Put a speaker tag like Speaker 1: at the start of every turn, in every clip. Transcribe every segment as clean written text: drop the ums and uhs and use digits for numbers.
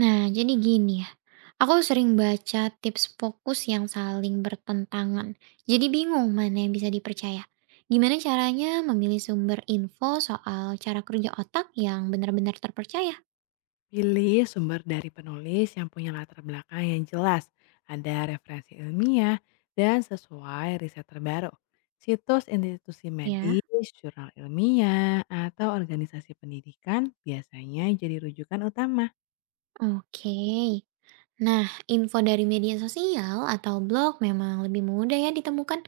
Speaker 1: Nah, jadi gini ya. Aku sering baca tips fokus yang saling bertentangan. Jadi bingung mana yang bisa dipercaya. Gimana caranya memilih sumber info soal cara kerja otak yang benar-benar terpercaya?
Speaker 2: Pilih sumber dari penulis yang punya latar belakang yang jelas, ada referensi ilmiah, dan sesuai riset terbaru. Situs institusi
Speaker 1: Ya,
Speaker 2: medis, jurnal ilmiah, atau organisasi pendidikan biasanya jadi rujukan utama.
Speaker 1: oke. Nah, info dari media sosial atau blog memang lebih mudah ya ditemukan.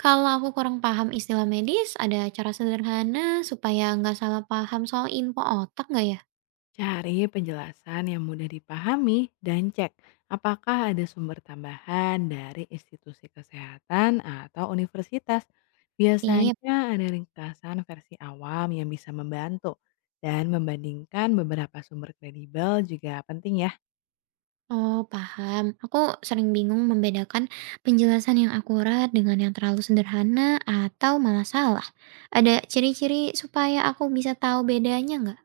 Speaker 1: Kalau aku kurang paham istilah medis, ada cara sederhana supaya nggak salah paham soal info otak nggak ya?
Speaker 2: Cari penjelasan yang mudah dipahami dan cek apakah ada sumber tambahan dari institusi kesehatan atau universitas.
Speaker 1: Iya.
Speaker 2: Biasanya ada ringkasan versi awam yang bisa membantu dan membandingkan beberapa sumber kredibel juga penting ya.
Speaker 1: Oh, paham. Aku sering bingung membedakan penjelasan yang akurat dengan yang terlalu sederhana atau malah salah. Ada ciri-ciri supaya aku bisa tahu bedanya nggak?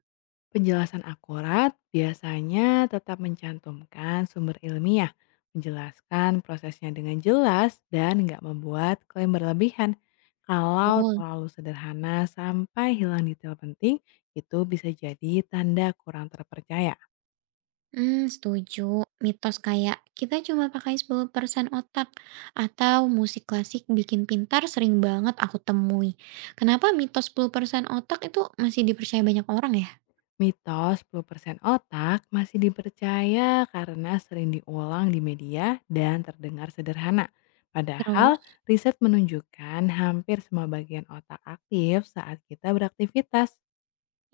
Speaker 2: Penjelasan akurat biasanya tetap mencantumkan sumber ilmiah, menjelaskan prosesnya dengan jelas dan nggak membuat klaim berlebihan. Kalau
Speaker 1: Betul.
Speaker 2: terlalu sederhana sampai hilang detail penting, itu bisa jadi tanda kurang terpercaya.
Speaker 1: Hmm, setuju. Mitos kayak kita cuma pakai 10% otak atau musik klasik bikin pintar sering banget aku temui. Kenapa mitos 10% otak itu masih dipercaya banyak orang ya?
Speaker 2: Mitos 10% otak masih dipercaya karena sering diulang di media dan terdengar sederhana. Padahal,
Speaker 1: Terus?
Speaker 2: riset menunjukkan hampir semua bagian otak aktif saat kita beraktivitas.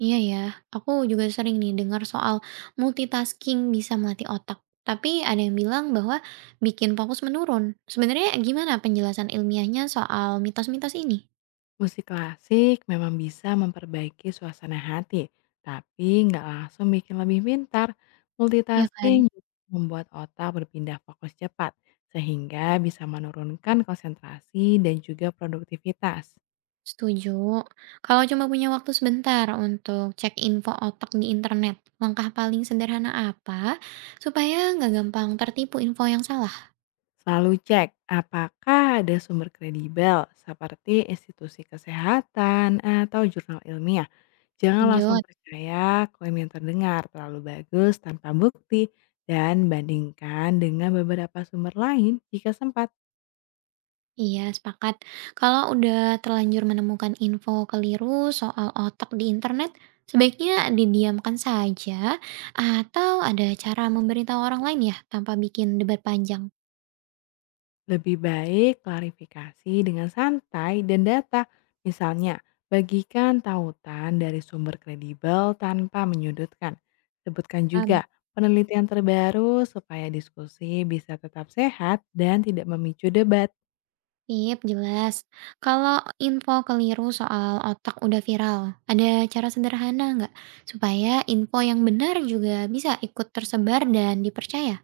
Speaker 1: Iya ya, aku juga sering nih dengar soal multitasking bisa melatih otak. Tapi ada yang bilang bahwa bikin fokus menurun. Sebenarnya gimana penjelasan ilmiahnya soal mitos-mitos ini?
Speaker 2: Musik klasik memang bisa memperbaiki suasana hati, tapi nggak langsung bikin lebih pintar.
Speaker 1: Iya kan?
Speaker 2: Multitasking juga membuat otak berpindah fokus cepat, sehingga bisa menurunkan konsentrasi dan juga produktivitas.
Speaker 1: Setuju. Kalau cuma punya waktu sebentar untuk cek info otak di internet, langkah paling sederhana apa supaya nggak gampang tertipu info yang salah?
Speaker 2: Selalu cek apakah ada sumber kredibel seperti institusi kesehatan atau jurnal ilmiah. Jangan langsung
Speaker 1: Lanjut.
Speaker 2: percaya klaim yang terdengar terlalu bagus tanpa bukti dan bandingkan dengan beberapa sumber lain jika sempat.
Speaker 1: Iya, sepakat. Kalau udah terlanjur menemukan info keliru soal otak di internet, sebaiknya didiamkan saja atau ada cara memberitahu orang lain ya tanpa bikin debat panjang.
Speaker 2: Lebih baik klarifikasi dengan santai dan data. Misalnya, bagikan tautan dari sumber kredibel tanpa menyudutkan. Sebutkan
Speaker 1: Am,
Speaker 2: juga penelitian terbaru supaya diskusi bisa tetap sehat dan tidak memicu debat.
Speaker 1: Sip, jelas. Kalau info keliru soal otak udah viral, ada cara sederhana nggak supaya info yang benar juga bisa ikut tersebar dan dipercaya?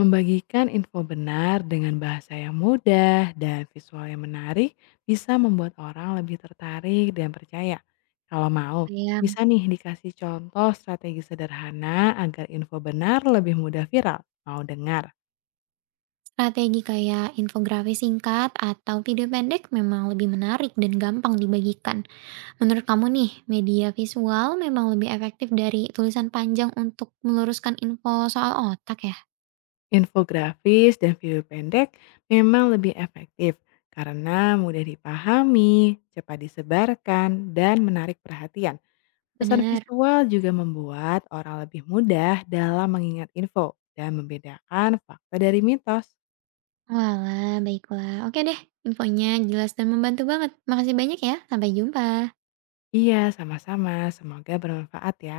Speaker 2: Membagikan info benar dengan bahasa yang mudah dan visual yang menarik bisa membuat orang lebih tertarik dan percaya. Kalau mau,
Speaker 1: Ya.
Speaker 2: bisa nih dikasih contoh strategi sederhana agar info benar lebih mudah viral. Mau dengar?
Speaker 1: Strategi kayak infografis singkat atau video pendek memang lebih menarik dan gampang dibagikan. Menurut kamu nih, media visual memang lebih efektif dari tulisan panjang untuk meluruskan info soal otak ya?
Speaker 2: Infografis dan video pendek memang lebih efektif karena mudah dipahami, cepat disebarkan, dan menarik perhatian. Kesan
Speaker 1: Benar.
Speaker 2: visual juga membuat orang lebih mudah dalam mengingat info dan membedakan fakta dari mitos.
Speaker 1: Walah, baiklah. Oke deh, infonya jelas dan membantu banget. Makasih banyak ya. Sampai jumpa.
Speaker 2: Iya, sama-sama. Semoga bermanfaat ya.